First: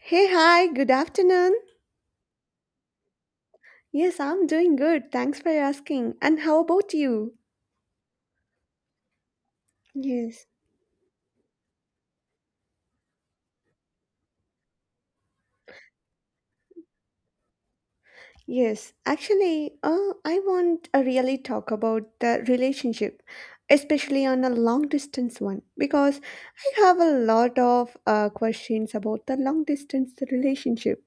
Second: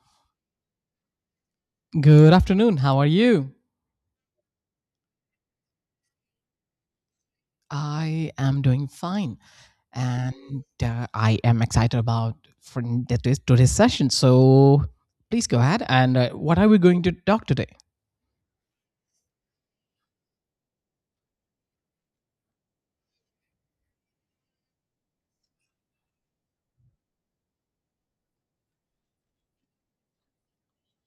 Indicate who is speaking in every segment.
Speaker 1: Hey, hi, good afternoon.
Speaker 2: Good afternoon. How are you?
Speaker 1: Yes, I'm doing good. Thanks for asking. And how about you?
Speaker 2: I am doing fine,
Speaker 1: Yes.
Speaker 2: and I am excited about for today's session. So please go ahead. And what are we going to talk today?
Speaker 1: Yes, actually, I want to really talk about the relationship, especially on a long distance one, because I have a lot of questions about the long distance relationship.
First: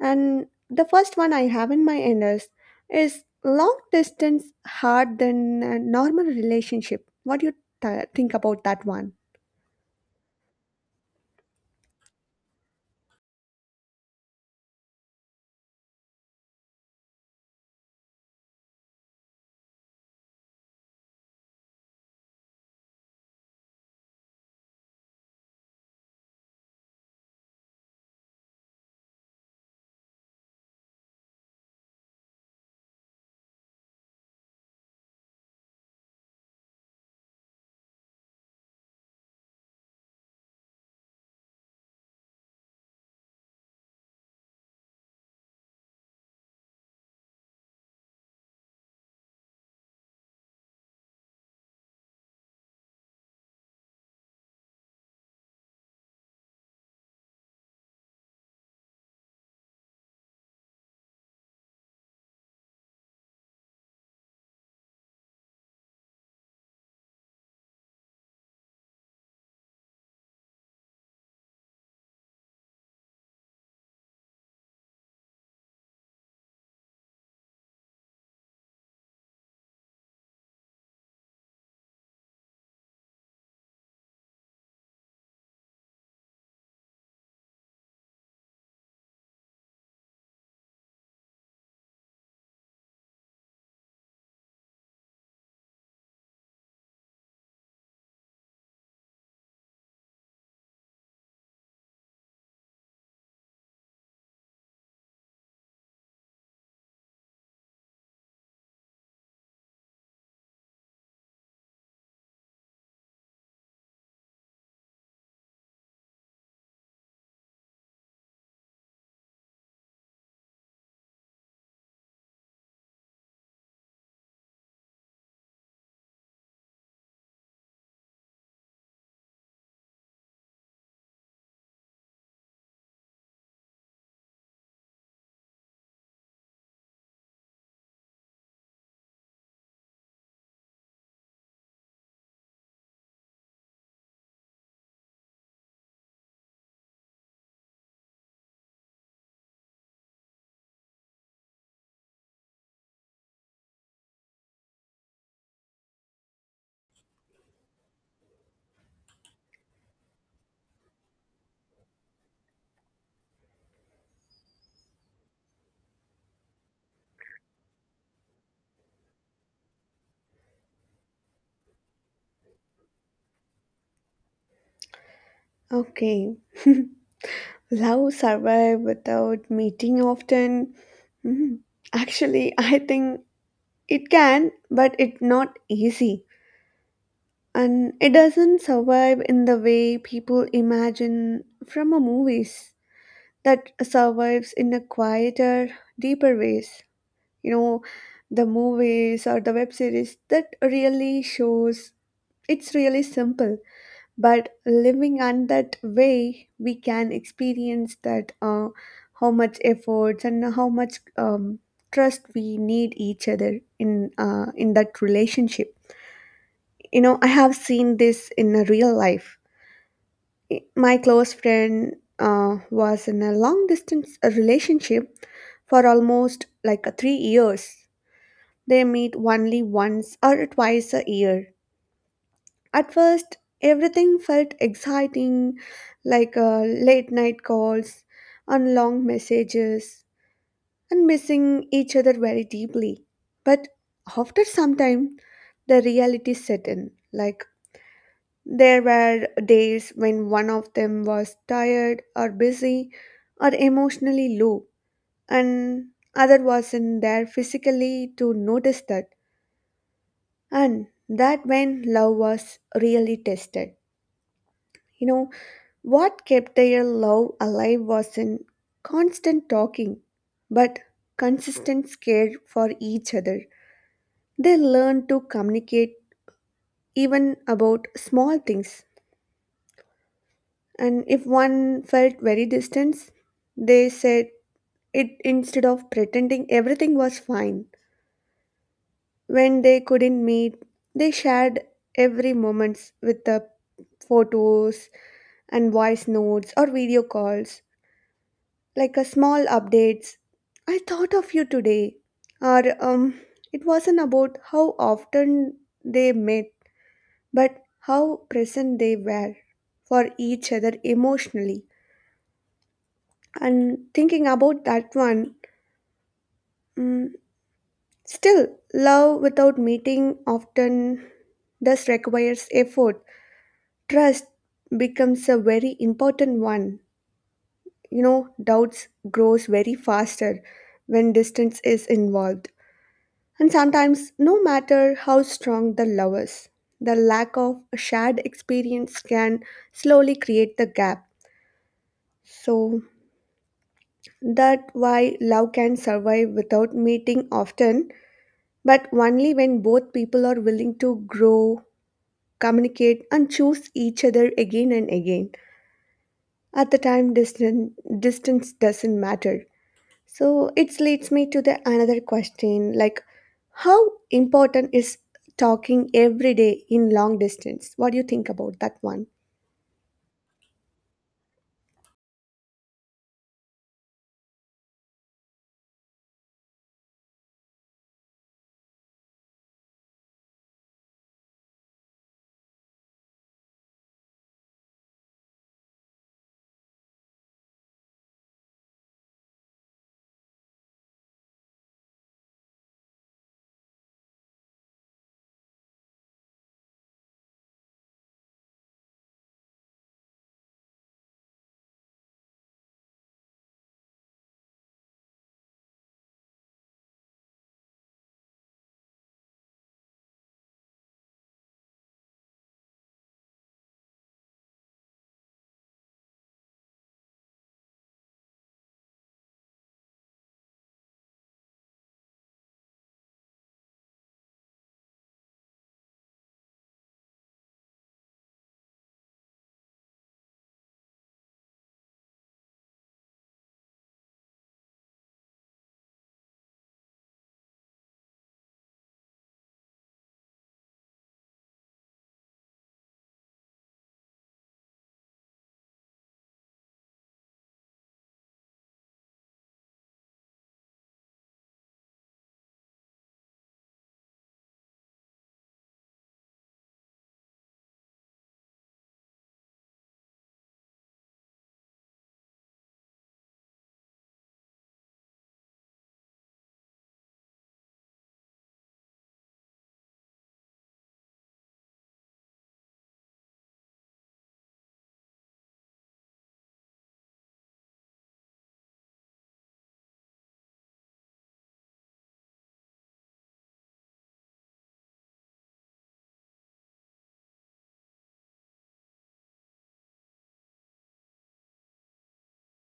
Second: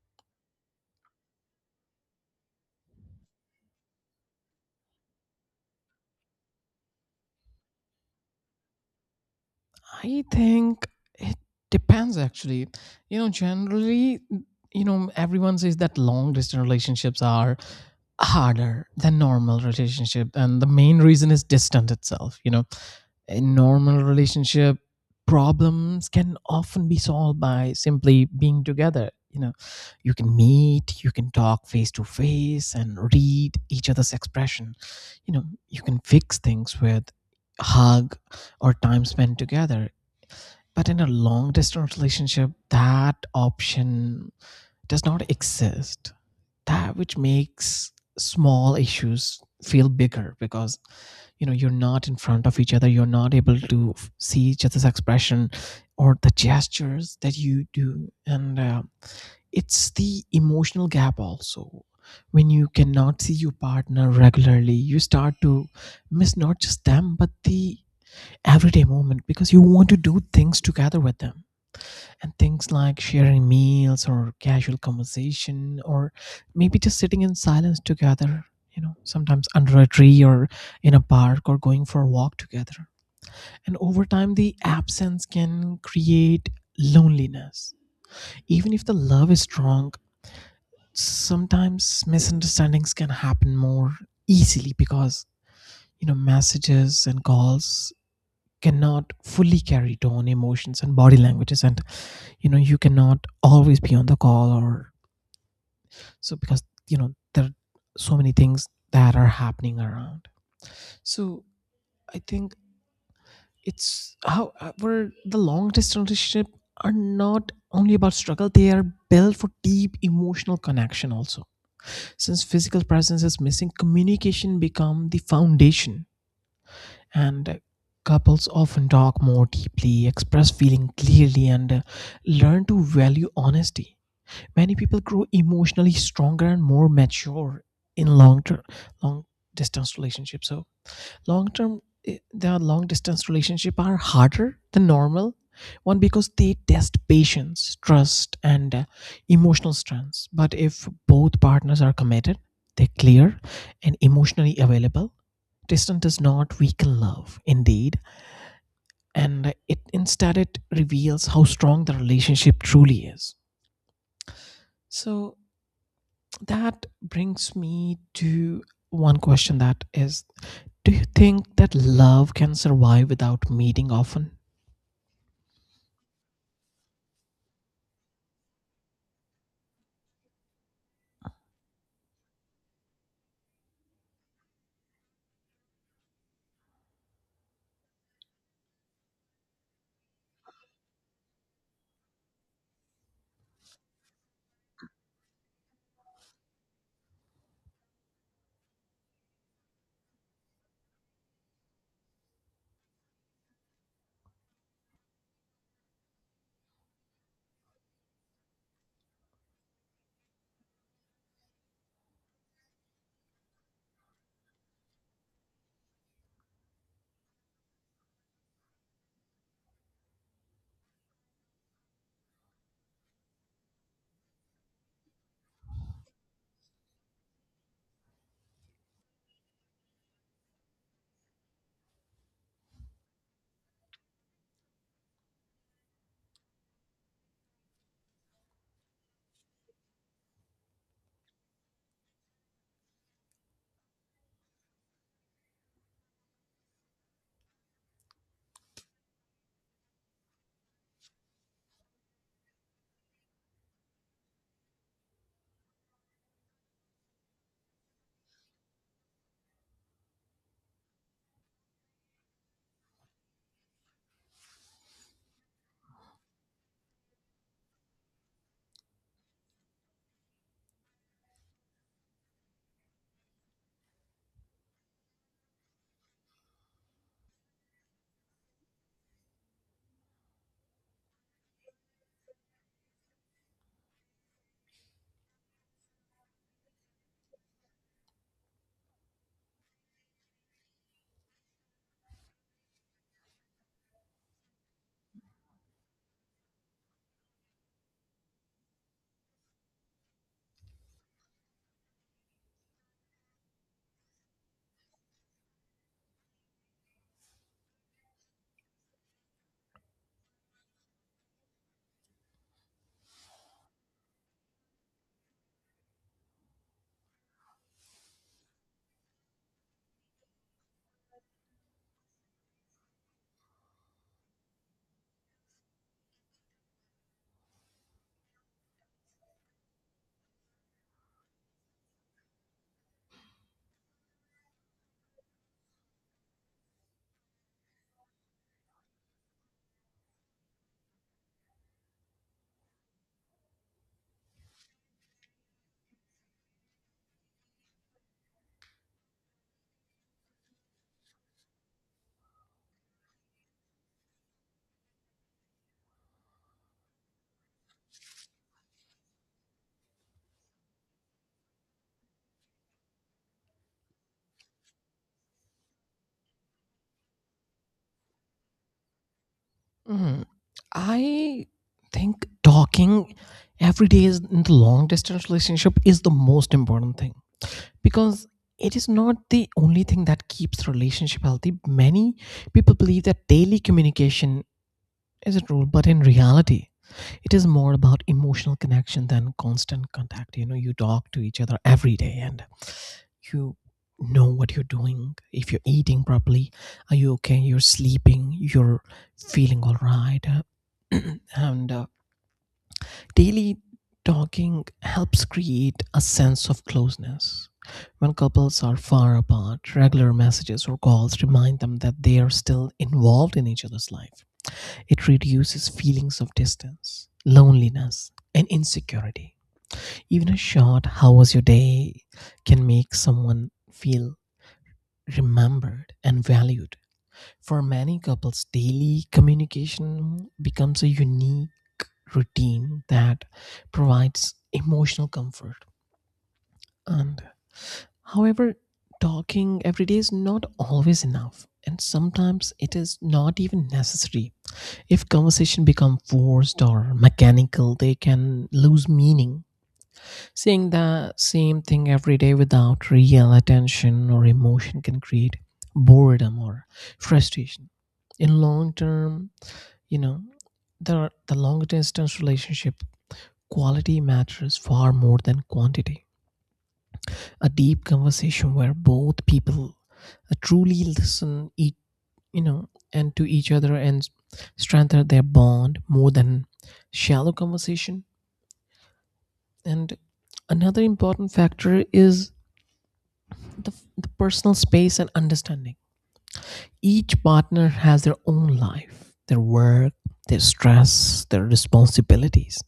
Speaker 1: And the first one I have in my end is long distance hard than a normal relationship? What do you think about that one?
Speaker 2: I think it depends actually. Generally, everyone says that long distance relationships are harder than normal relationship, and the main reason is distance itself, you know. In normal relationship, problems can often be solved by simply being together, you know. You can meet, you can talk face to face and read each other's expression. You know, you can fix things with hug or time spent together, but in a long distance relationship, that option does not exist. That which makes small issues feel bigger because you know you're not in front of each other, you're not able to see each other's expression or the gestures that you do. And it's the emotional gap also. When you cannot see your partner regularly, you start to miss not just them but the everyday moment, because you want to do things together with them, and things like sharing meals or casual conversation or maybe just sitting in silence together, you know, sometimes under a tree or in a park or going for a walk together. And over time the absence can create loneliness even if the love is strong. Sometimes misunderstandings can happen more easily because you know messages and calls cannot fully carry tone, emotions, and body languages. And you know you cannot always be on the call or so, because you know there are so many things that are happening around. So I think it's how, however, the long distance relationship are not only about struggle. They are built for deep emotional connection also. Since physical presence is missing, communication become the foundation, and couples often talk more deeply, express feeling clearly, and learn to value honesty. Many people grow emotionally stronger and more mature in long term long distance relationships. So long term, the long distance relationship are harder than normal one because they test patience, trust, and emotional strengths. But if both partners are committed, they're clear and emotionally available, distance does not weaken love indeed, and it instead it reveals how strong the relationship truly is. So that brings me to one question that is, do you think that love can survive without meeting often?
Speaker 1: Okay. Love survive without meeting often? Mhm. Actually, I think it can, but it's not easy. And it doesn't survive in the way people imagine from a movies that survives in a quieter, deeper ways. You know, the movies or the web series that really shows it's really simple, but living on that way we can experience that how much efforts and how much trust we need each other in in that relationship. You know, I have seen this in a real life. My close friend was in a long distance relationship for almost like 3 years. They meet only once or twice a year. At first, everything felt exciting, like late night calls and long messages, and missing each other very deeply. But after some time, the reality set in. Like, there were days when one of them was tired or busy or emotionally low, and other wasn't there physically to notice that. And that when love was really tested. You know, what kept their love alive was in constant talking, but consistent care for each other. They learned to communicate even about small things, and if one felt very distant, they said it instead of pretending everything was fine. When they couldn't meet, they shared every moment with the photos and voice notes or video calls, like a small updates. I thought of you today. Or it wasn't about how often they met, but how present they were for each other emotionally. And thinking about that one, mm, still, love without meeting often thus requires effort. Trust becomes a very important one. You know, doubts grows very faster when distance is involved. And sometimes, no matter how strong the love is, the lack of a shared experience can slowly create the gap. So that why love can survive without meeting often, but only when both people are willing to grow, communicate, and choose each other again and again. At the time, distance doesn't matter. So it leads me to the another question like how important is talking every day in long distance? What do you think about that one?
Speaker 2: Mm, I think talking every day is in the long distance relationship is the most important thing because it is not the only thing that keeps relationship healthy. Many people believe that daily communication is a rule, but in reality, it is more about emotional connection than constant contact. You know, you talk to each other every day and you know what you're doing, if you're eating properly, are you okay, you're sleeping, you're feeling all right. And daily talking helps create a sense of closeness. When couples are far apart, regular messages or calls remind them that they are still involved in each other's life. It reduces feelings of distance, loneliness, and insecurity. Even a short how was your day can make someone feel remembered and valued. For many couples, daily communication becomes a unique routine that provides emotional comfort. And however, talking every day is not always enough. And sometimes it is not even necessary. If conversation become forced or mechanical, they can lose meaning. Seeing the same thing every day without real attention or emotion can create boredom or frustration. In long term, you know, the long distance relationship quality matters far more than quantity. A deep conversation where both people truly listen each, you know, and to each other and strengthen their bond more than shallow conversation. And another important factor is the personal space and understanding. Each partner has their own life, their work, their stress, their responsibilities.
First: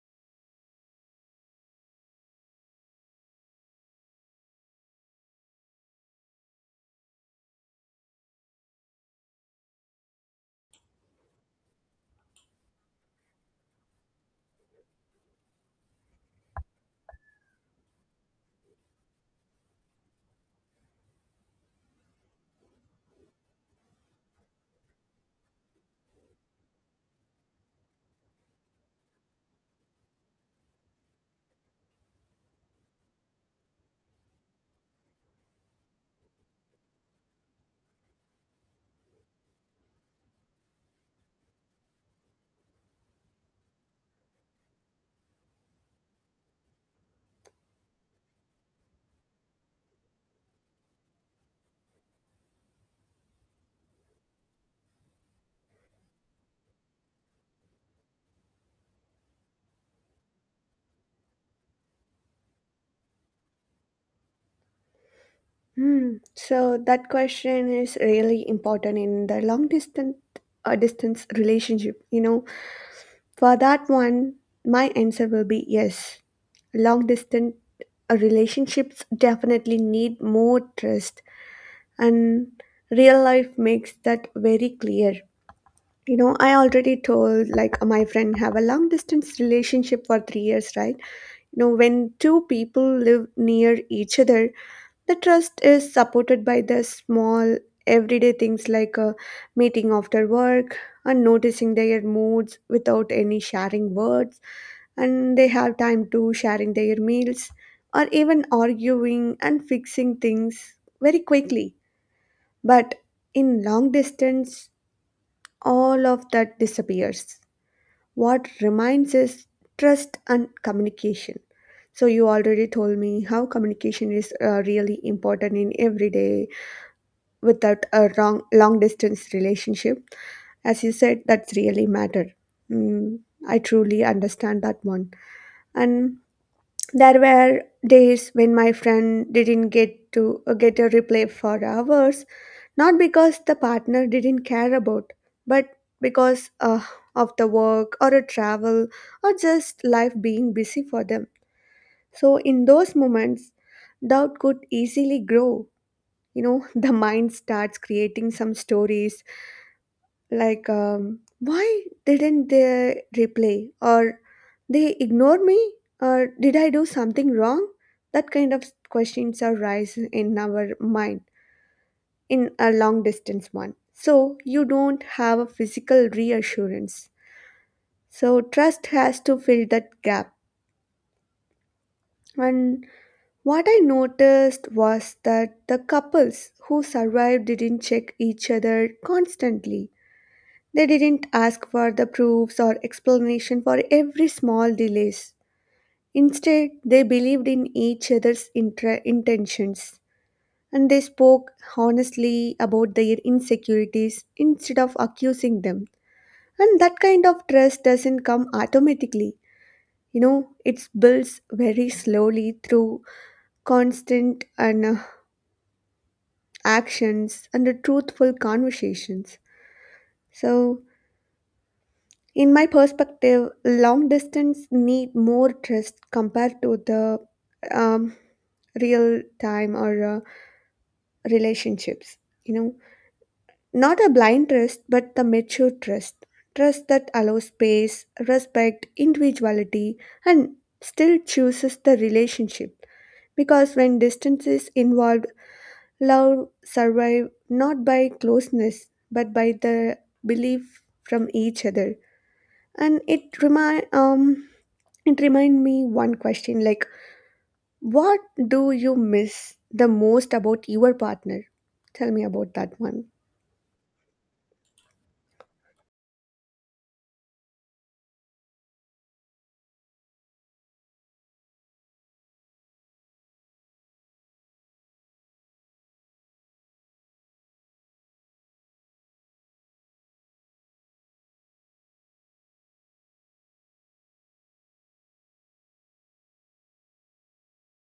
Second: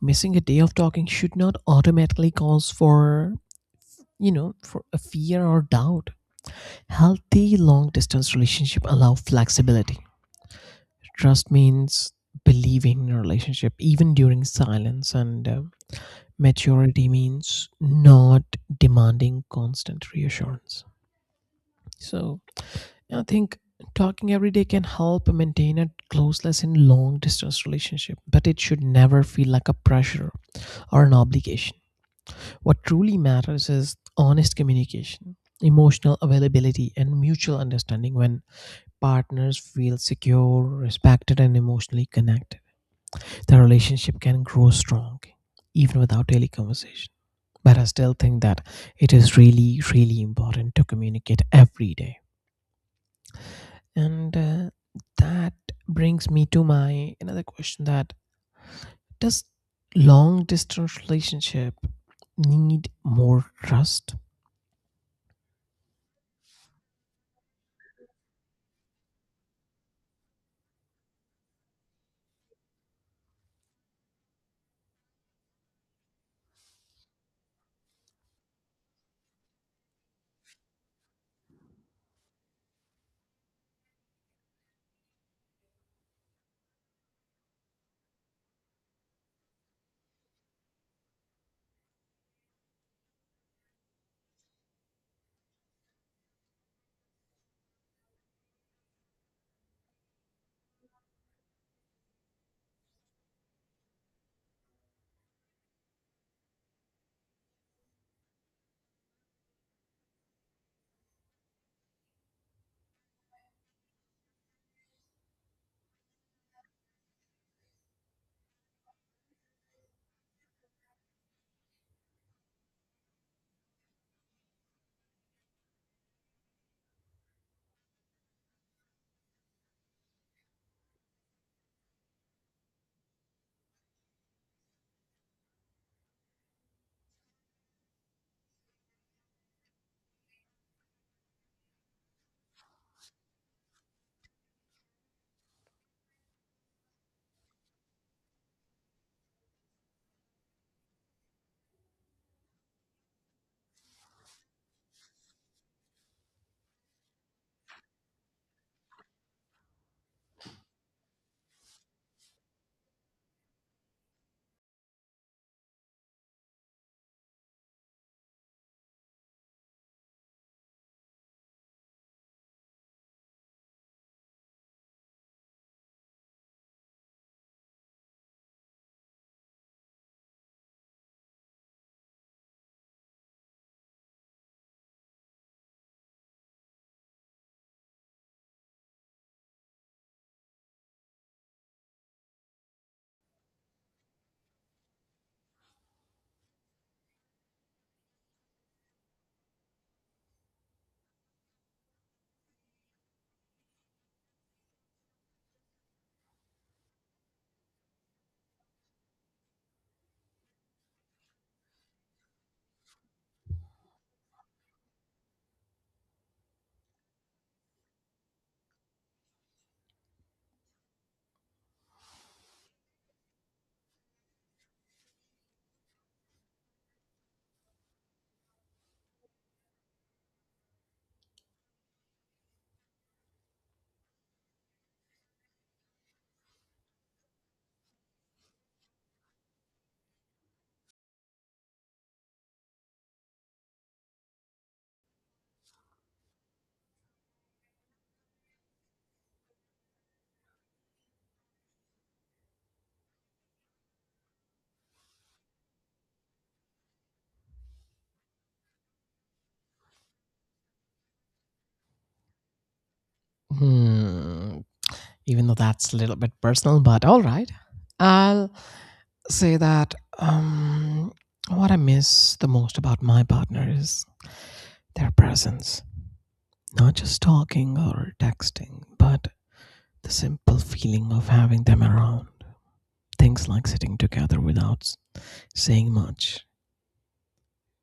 Speaker 2: Missing a day of talking should not automatically cause for, you know, for a fear or doubt. Healthy long distance relationship allow flexibility. Trust means believing in a relationship even during silence, and maturity means not demanding constant reassurance. So I think talking every day can help maintain a closeness in long distance relationship, but it should never feel like a pressure or an obligation. What truly matters is honest communication, emotional availability, and mutual understanding. When partners feel secure, respected, and emotionally connected, the relationship can grow strong even without daily conversation. But I still think that it is really, really important to communicate every day. And that brings me to my another question, that does long distance relationship need more trust?
Speaker 1: Hmm. So that question is really important in the long distance distance relationship. You know, for that one, my answer will be yes. Long distance relationships definitely need more trust, and real life makes that very clear. You know, I already told like my friend have a long distance relationship for 3 years, right? You know, when two people live near each other, the trust is supported by the small everyday things like a meeting after work and noticing their moods without any sharing words, and they have time to sharing their meals or even arguing and fixing things very quickly. But in long distance, all of that disappears. What remains is trust and communication. So you already told me how communication is really important in everyday without a wrong long distance relationship. As you said, that's really matter. Mm, I truly understand that one. And there were days when my friend didn't get to get a reply for hours, not because the partner didn't care about, but because of the work or a travel or just life being busy for them. So, in those moments, doubt could easily grow. You know, the mind starts creating some stories like, why didn't they reply? Or they ignore me? Or did I do something wrong? That kind of questions arise in our mind in a long distance one. So you don't have a physical reassurance. So trust has to fill that gap. And what I noticed was that the couples who survived didn't check each other constantly. They didn't ask for the proofs or explanation for every small delays. Instead, they believed in each other's intentions, and they spoke honestly about their insecurities instead of accusing them. And that kind of trust doesn't come automatically. You know, it builds very slowly through constant and actions and truthful conversations. So, in my perspective, long distance need more trust compared to the um, real time or relationships. You know, not a blind trust, but the mature trust. Trust that allows space, respect, individuality, and still chooses the relationship. Because when distance is involved, love survive not by closeness, but by the belief from each other. And it remind me one question like what do you miss the most about your partner? Tell me about that one.
Speaker 2: Hmm. Even though that's a little bit personal, but all right. I'll say that um, what I miss the most about my partner is their presence. Not just talking or texting, but the simple feeling of having them around. Things like sitting together without saying much,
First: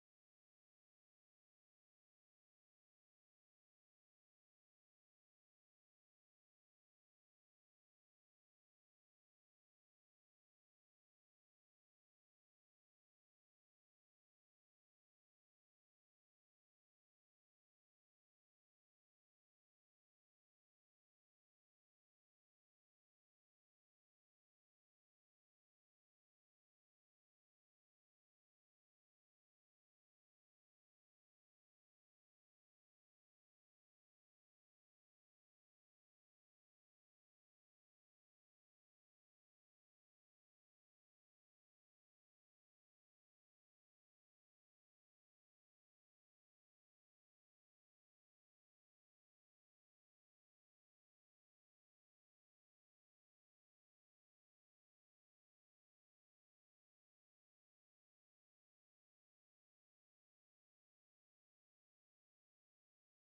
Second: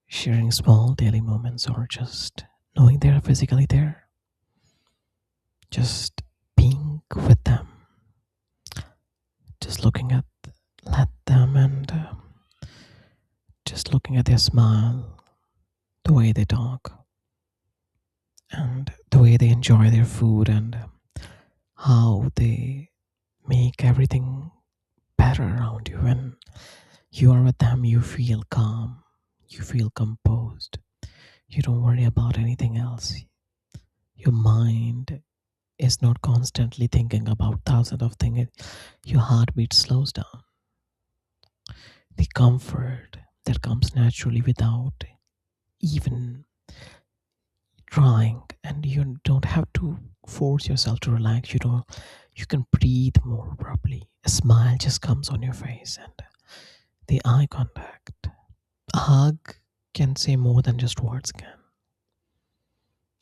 Speaker 2: sharing small daily moments, or just knowing they're physically there, just being with them, just looking at let them, and just looking at their smile, the way they talk, and the way they enjoy their food, and how they make everything better around you. When you are with them, you feel calm, you feel composed, you don't worry about anything else. Your mind is not constantly thinking about thousands of things, your heartbeat slows down. The comfort that comes naturally without even trying, and you don't have to force yourself to relax. You don't. You can breathe more properly. A smile just comes on your face, and the eye contact, a hug, can say more than just words can.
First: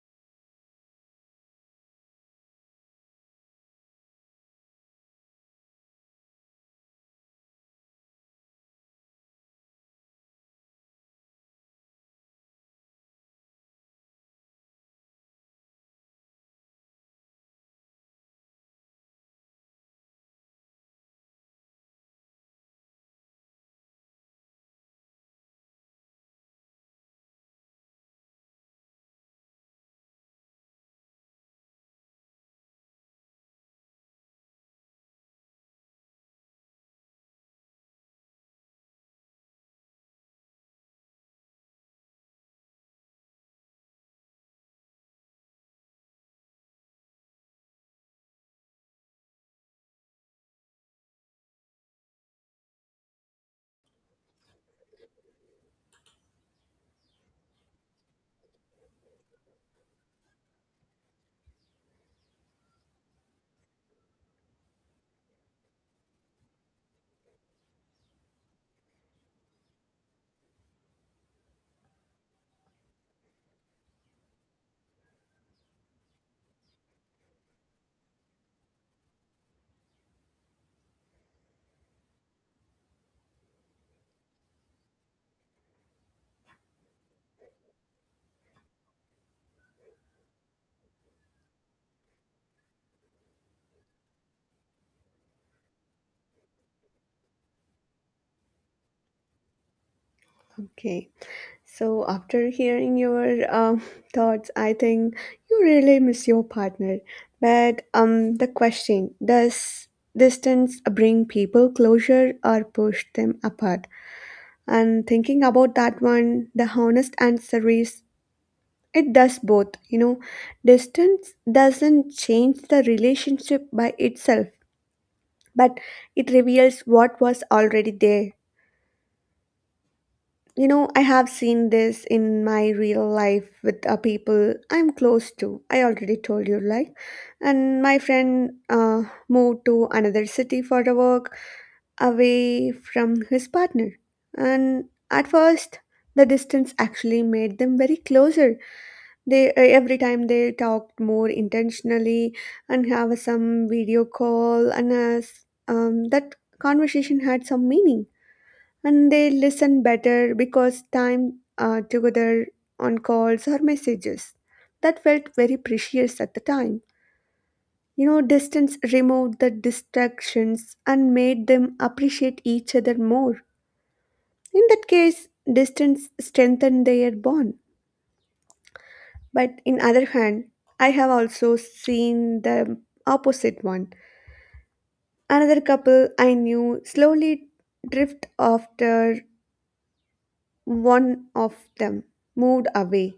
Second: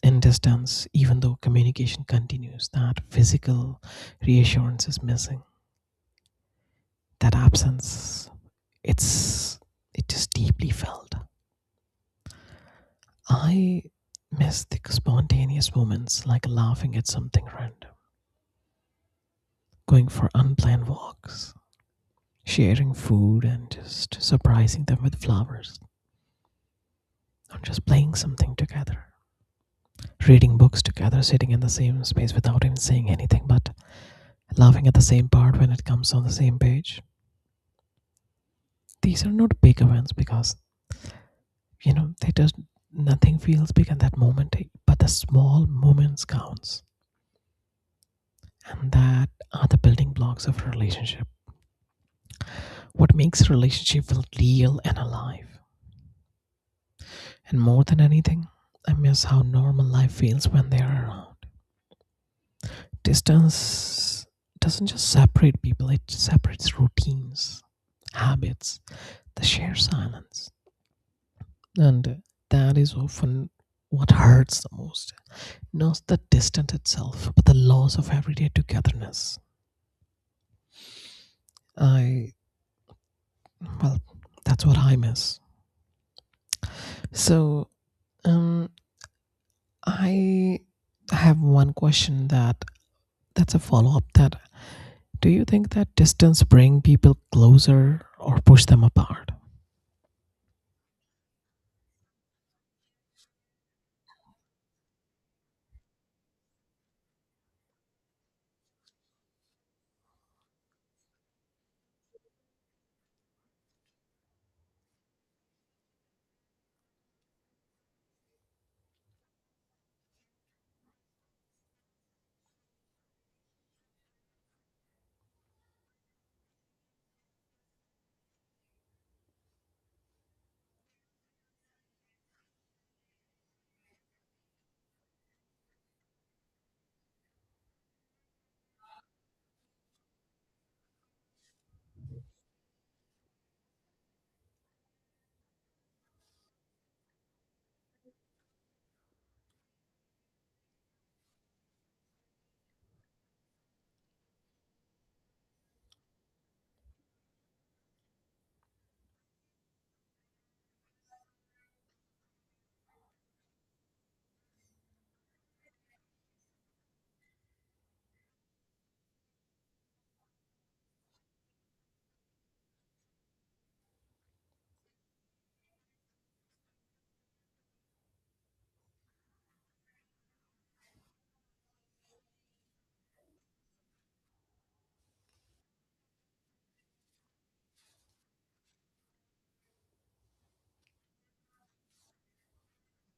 Speaker 2: In distance, even though communication continues, that physical reassurance is missing. That absence, it's it is deeply felt. I miss the spontaneous moments like laughing at something random, going for unplanned walks, sharing food and just surprising them with flowers, or just playing something together, reading books together, sitting in the same space without even saying anything, but laughing at the same part when it comes on the same page. These are not big events because you know they just, nothing feels big at that moment, but the small moments counts, and that are the building blocks of a relationship, what makes a relationship feel real and alive. And more than anything, I miss how normal life feels when they are around. Distance doesn't just separate people, it separates routines, habits, the shared silence. And that is often what hurts the most. Not the distance itself, but the loss of everyday togetherness. I, well, that's what I miss. So, um, I have one question that, that's a follow up, that do you think that distance bring people closer or push them apart?
Speaker 1: Okay. So, after hearing your thoughts, I think you really miss your partner. But the question does distance bring people closer or push them apart? And thinking about that one, the honest answer is it does both. You know, distance doesn't change the relationship by itself, but it reveals what was already there. You know, I have seen this in my real life with people I'm close to. I already told you, like, and my friend moved to another city for the work away from his partner. And at first, the distance actually made them very closer. They every time they talked more intentionally and have some video call and as that conversation had some meaning, and they listen better because time together on calls or messages. That felt very precious at the time. You know, distance removed the distractions and made them appreciate each other more. In that case, distance strengthened their bond. But in other hand, I have also seen the opposite one. Another couple I knew slowly drift after one of them moved away,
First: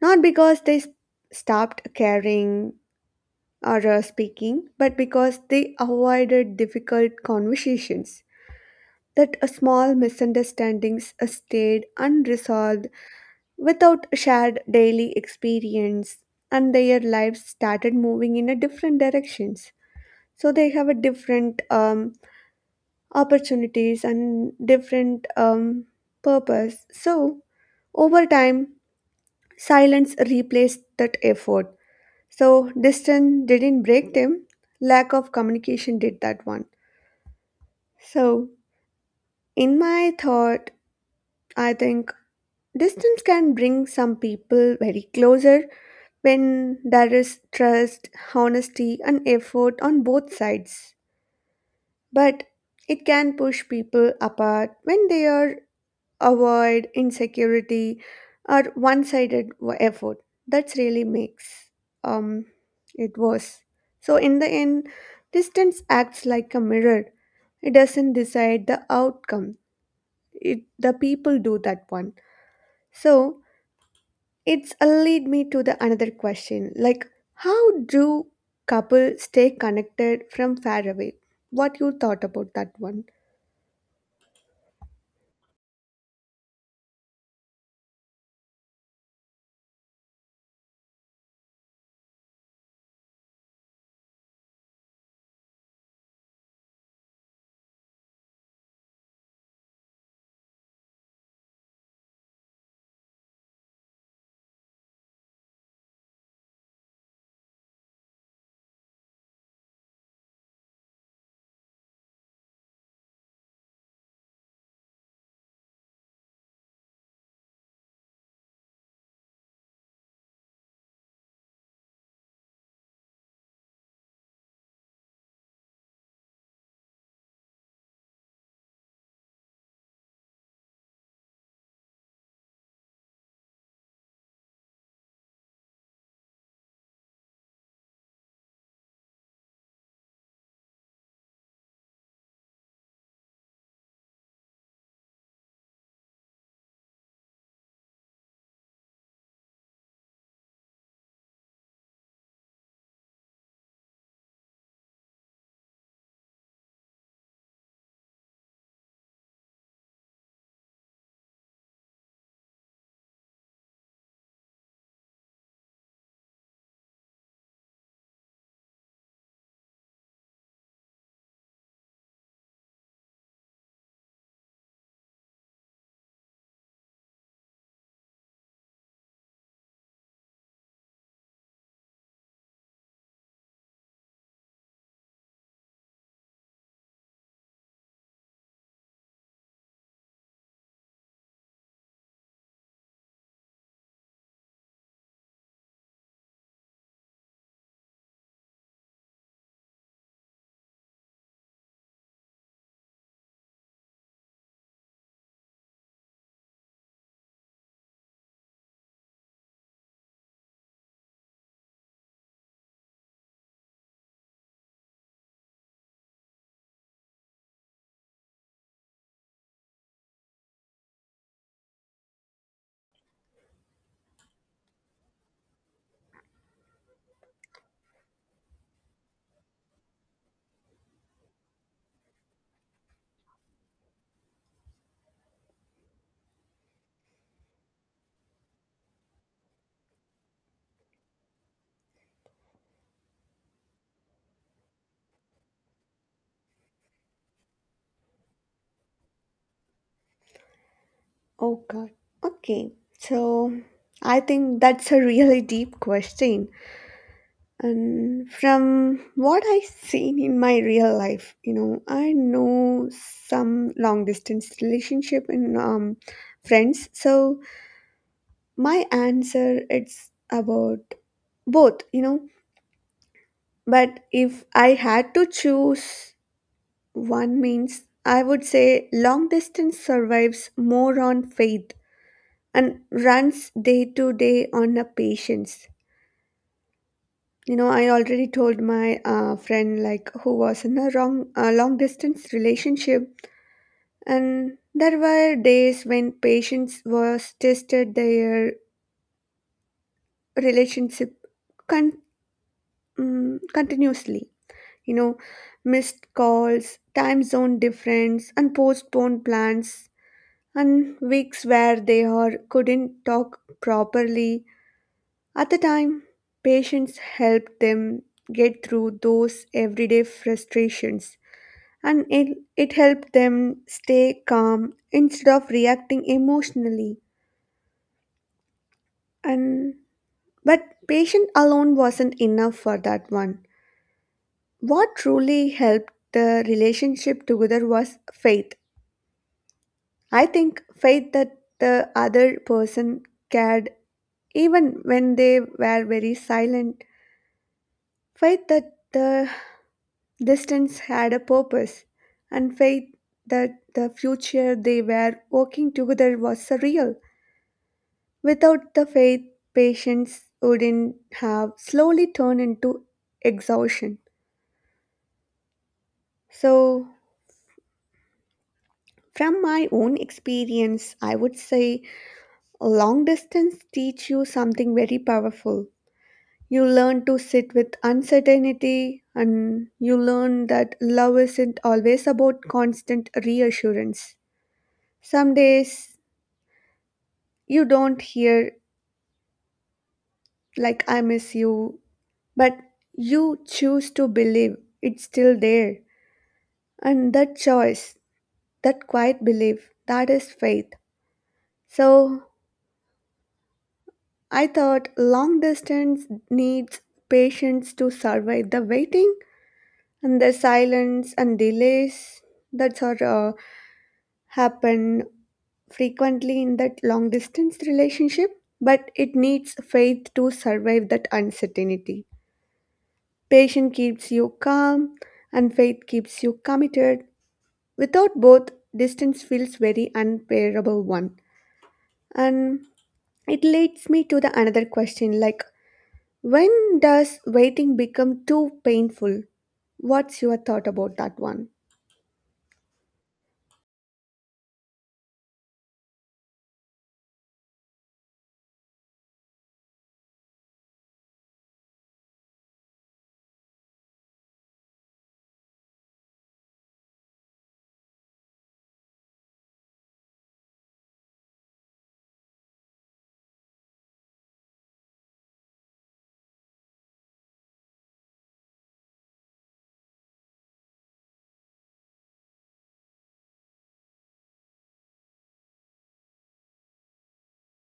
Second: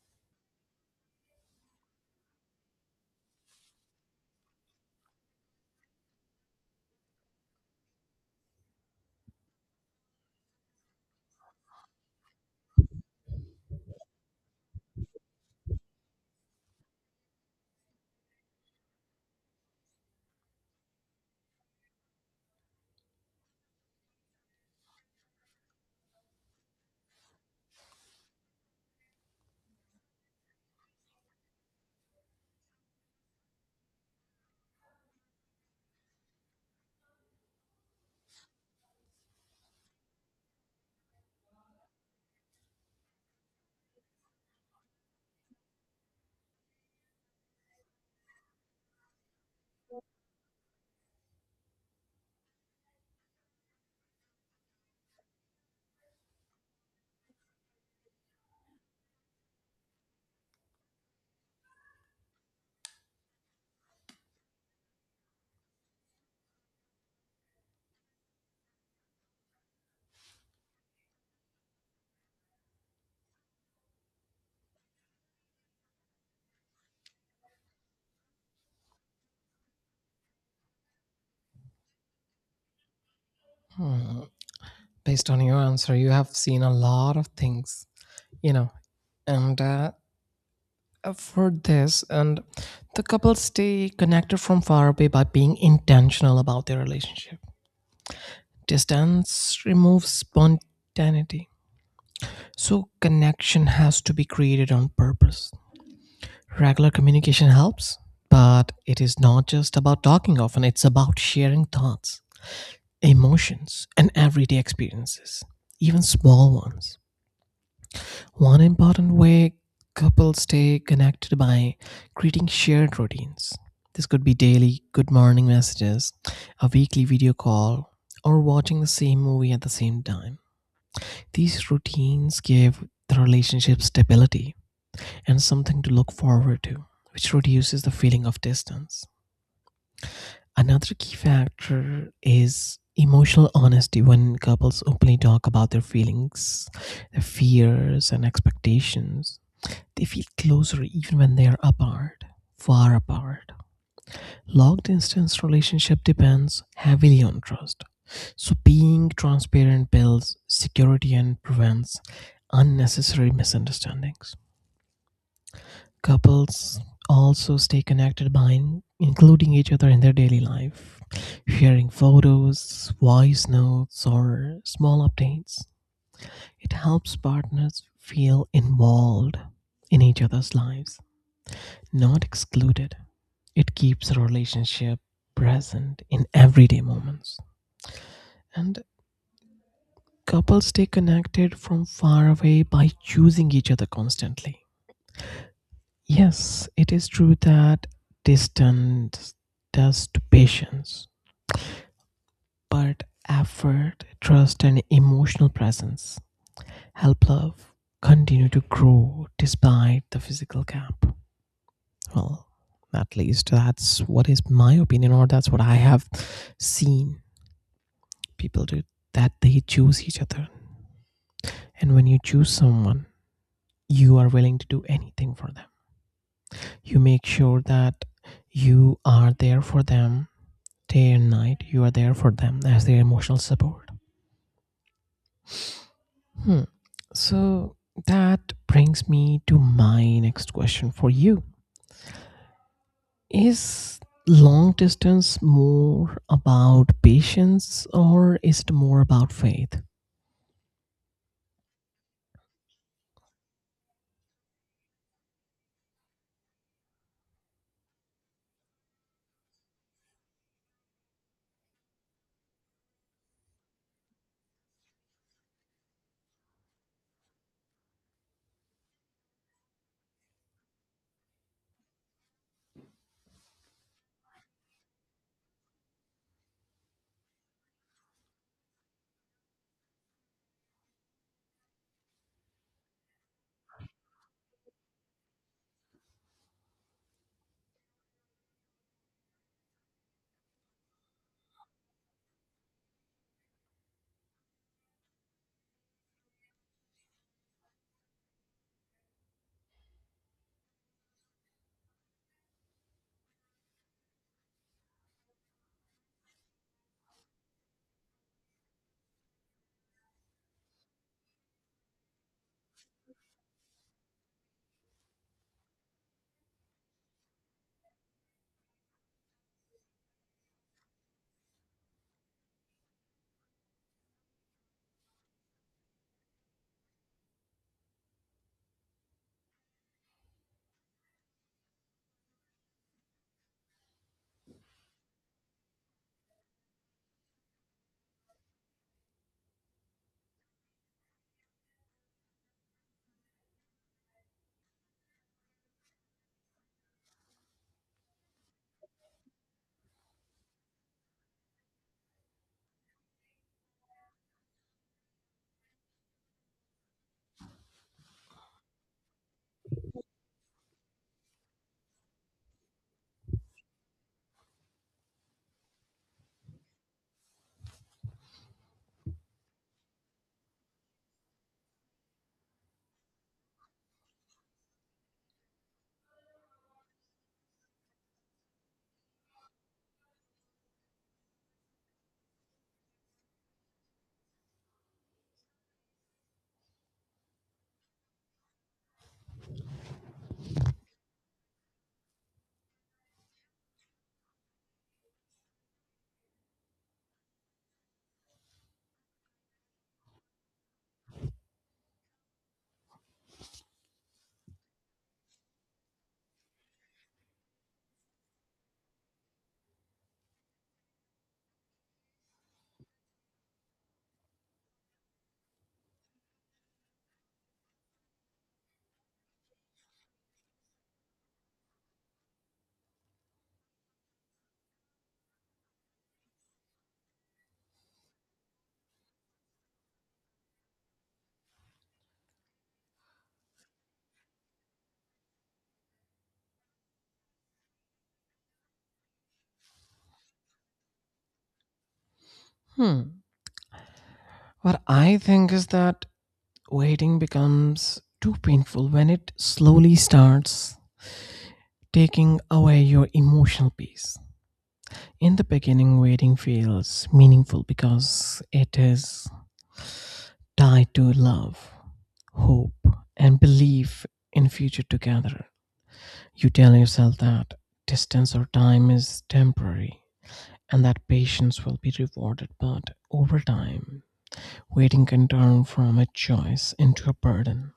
Speaker 1: not because they stopped caring or speaking, but because they avoided difficult conversations. That small misunderstandings stayed unresolved without shared daily experience, and their lives started moving in a different directions. So they have a different opportunities and different purpose. So over time, silence replaced that effort. So distance didn't break them, lack of communication did that one. So, in my thought, I think distance can bring some people very closer when there is trust, honesty, and effort on both sides. But it can push people apart when they are avoid insecurity or one-sided effort. That's really makes um, it worse. So in the end, distance acts like a mirror. It doesn't decide the outcome, it the people do that one. So it's a lead me to the another question like how do couples stay connected from far away? What you thought about that one?
Speaker 2: Hmm. Based on your answer, you have seen a lot of things, you know, and for this, and the couples stay connected from far away by being intentional about their relationship. Distance removes spontaneity, so connection has to be created on purpose. Regular communication helps, but it is not just about talking often, it's about sharing thoughts, emotions, and everyday experiences, even small ones. One important way couples stay connected by creating shared routines. This could be daily good morning messages, a weekly video call, or watching the same movie at the same time. These routines give the relationship stability and something to look forward to, which reduces the feeling of distance. Another key factor is emotional honesty, when couples openly talk about their feelings, their fears, and expectations. They feel closer even when they are apart, far apart. Long distance relationship depends heavily on trust. So being transparent builds security and prevents unnecessary misunderstandings. Couples also stay connected by including each other in their daily life, sharing photos, voice notes, or small updates. It helps partners feel involved in each other's lives, not excluded. It keeps a relationship present in everyday moments. And couples stay connected from far away by choosing each other constantly. Yes, it is true that distance does to patience, but effort, trust, and emotional presence help love continue to grow despite the physical gap. Well, at least that's what is my opinion, or that's what I have seen people do, that they choose each other. And when you choose someone, you are willing to do anything for them. You make sure that you are there for them day and night, you are there for them as their emotional support. Hmm. So that brings me to my next question for you, is long distance more about patience, or is it more about faith?
Speaker 1: Oh God. Okay. So I think that's a really deep question. And from what I've seen in my real life, you know, I know some long distance relationship and friends. So my answer it's about both, you know. But if I had to choose one means, I would say long distance survives more on faith and runs day to day on a patience. You know, I already told my friend like who was in a wrong long distance relationship, and there were days when patience was tested their relationship con- continuously. You know, missed calls, time zone difference, and postponed plans, and weeks where they are couldn't talk properly. At the time, patience helped them get through those everyday frustrations, and it helped them stay calm instead of reacting emotionally. And but patience alone wasn't enough for that one. What truly helped the relationship together was faith. I think faith that the other person cared even when they were very silent. Faith that the distance had a purpose, and faith that the future they were walking together was surreal. Without the faith, patience wouldn't have slowly turned into exhaustion. So, from my own experience, I would say long distance teach you something very powerful. You learn to sit with uncertainty, and you learn that love isn't always about constant reassurance. Some days you don't hear, like, I miss you, but you choose to believe it's still there. And that choice, that quiet belief, that is faith. So I thought long distance needs patience to survive the waiting and the silence and delays that sort of happen frequently in that long distance relationship, but it needs faith to survive that uncertainty. Patience keeps you calm, and faith keeps you committed. Without both, distance feels very unbearable one. And it leads me to the another question like when does waiting become too painful? What's your thought about that one?
Speaker 2: Hmm. What I think is that waiting becomes too painful when it slowly starts taking away your emotional peace. In the beginning, waiting feels meaningful because it is tied to love, hope, and belief in future together. You tell yourself that distance or time is temporary and that patience will be rewarded, but over time, waiting can turn from a choice into a burden.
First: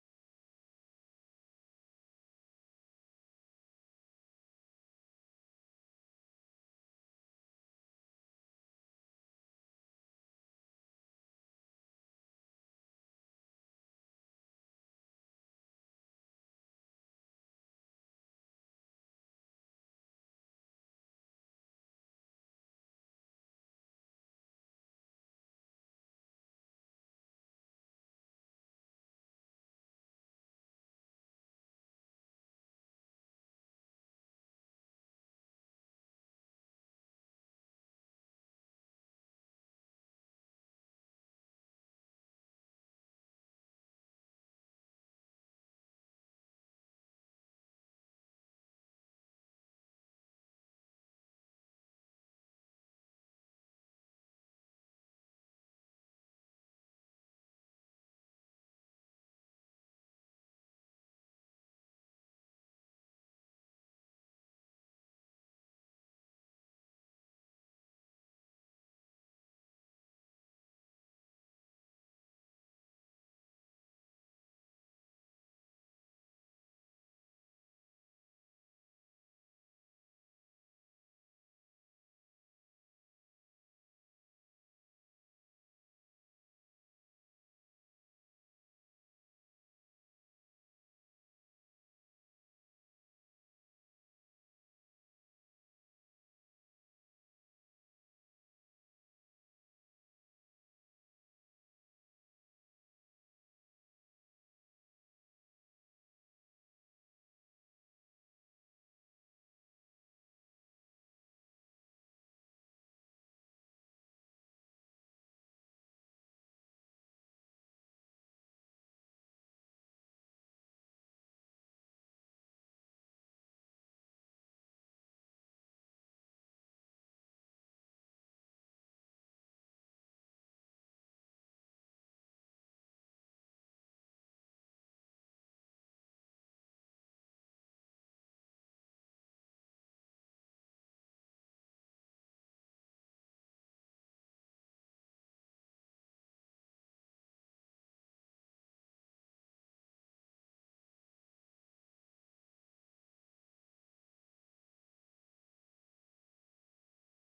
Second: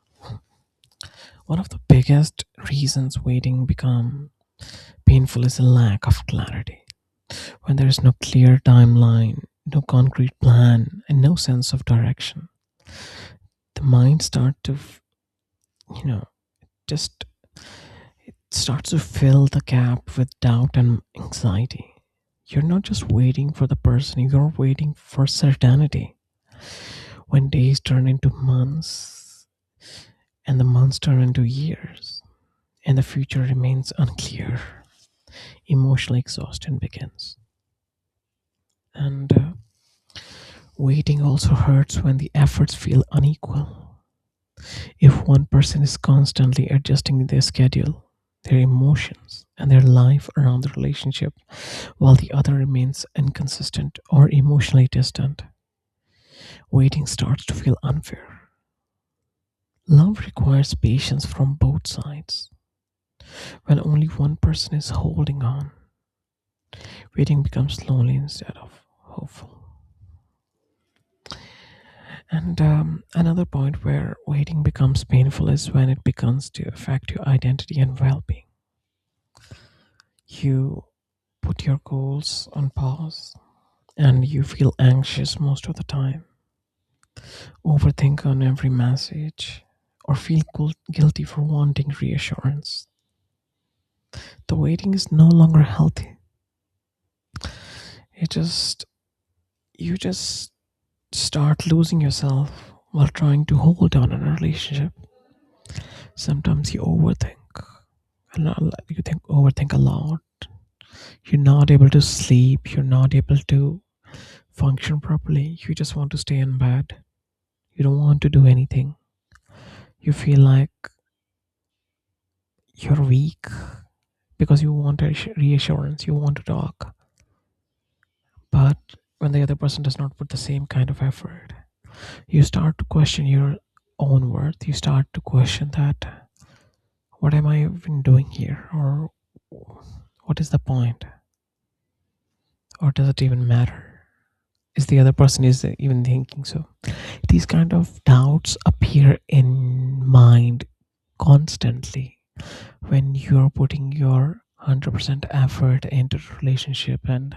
Speaker 2: One of the biggest reasons waiting become painful is a lack of clarity. When there is no clear timeline, no concrete plan, and no sense of direction, the mind starts to, you know, just starts to fill the gap with doubt and anxiety. You're not just waiting for the person, you're waiting for certainty. When days turn into months and the months turn into years, and the future remains unclear, emotional exhaustion begins. And waiting also hurts when the efforts feel unequal. If one person is constantly adjusting their schedule, their emotions, and their life around the relationship, while the other remains inconsistent or emotionally distant, waiting starts to feel unfair. Love requires patience from both sides. When only one person is holding on, waiting becomes lonely instead of hopeful. And another point where waiting becomes painful is when it begins to affect your identity and well being. You put your goals on pause and you feel anxious most of the time, overthink on every message, or feel guilty for wanting reassurance. The waiting is no longer healthy. It just, you just start losing yourself while trying to hold on in a relationship. Sometimes you overthink. You think overthink a lot. You're not able to sleep. You're not able to function properly. You just want to stay in bed. You don't want to do anything, you feel like you're weak because you want a reassurance, you want to talk. But when the other person does not put the same kind of effort, you start to question your own worth. You start to question that, what am I even doing here? Or what is the point? Or does it even matter? Is the other person is even thinking so? These kind of doubts appear in mind constantly when you're putting your 100% effort into the relationship, and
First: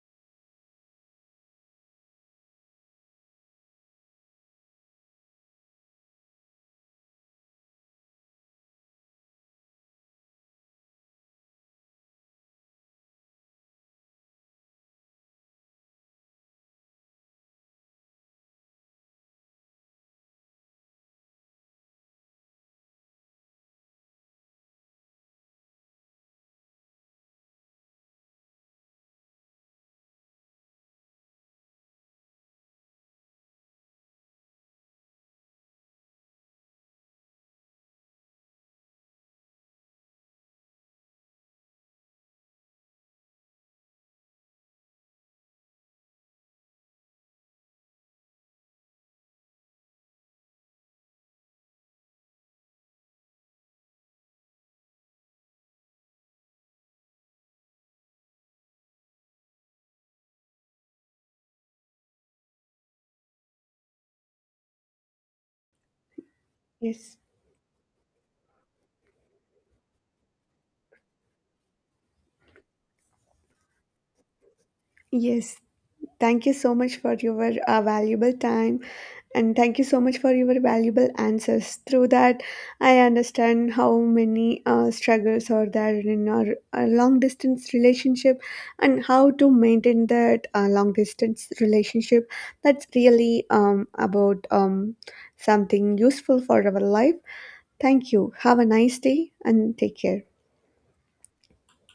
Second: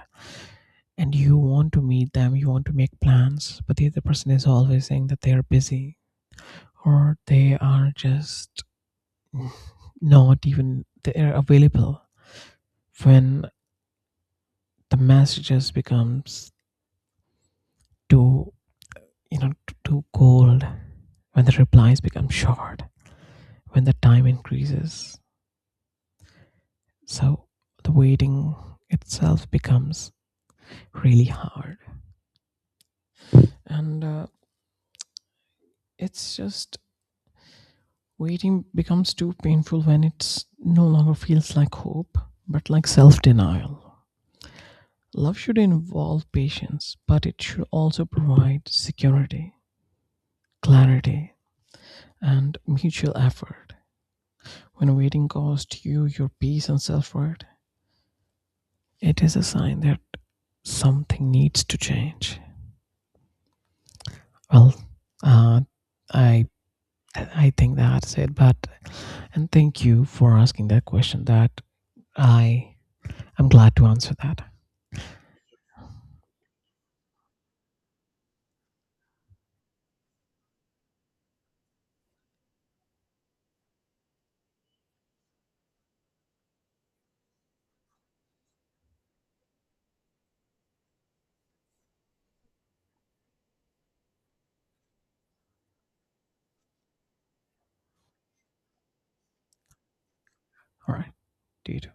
Speaker 2: and you want to meet them, you want to make plans, but the other person is always saying that they are busy, or they are just not even they're available. When the messages becomes too, you know, too cold, when the replies become short, when the time increases, so the waiting itself becomes really hard. And it's just, waiting becomes too painful when it no longer feels like hope, but like self denial. Love should involve patience, but it should also provide security, clarity, and mutual effort. When waiting costs you your peace and self worth, it is a sign that something needs to change. Well, uh, I
Speaker 1: Yes.
Speaker 2: I think that's it. But and thank you for asking that question. That I am glad to answer that.
Speaker 1: Yes. Thank you so much for your valuable time. And thank you so much for your valuable answers. Through that, I understand how many struggles are there in our long distance relationship and how to maintain that long distance relationship. That's really about something useful for our life. Thank you. Have a nice day and take care.
Speaker 2: All right. Dude.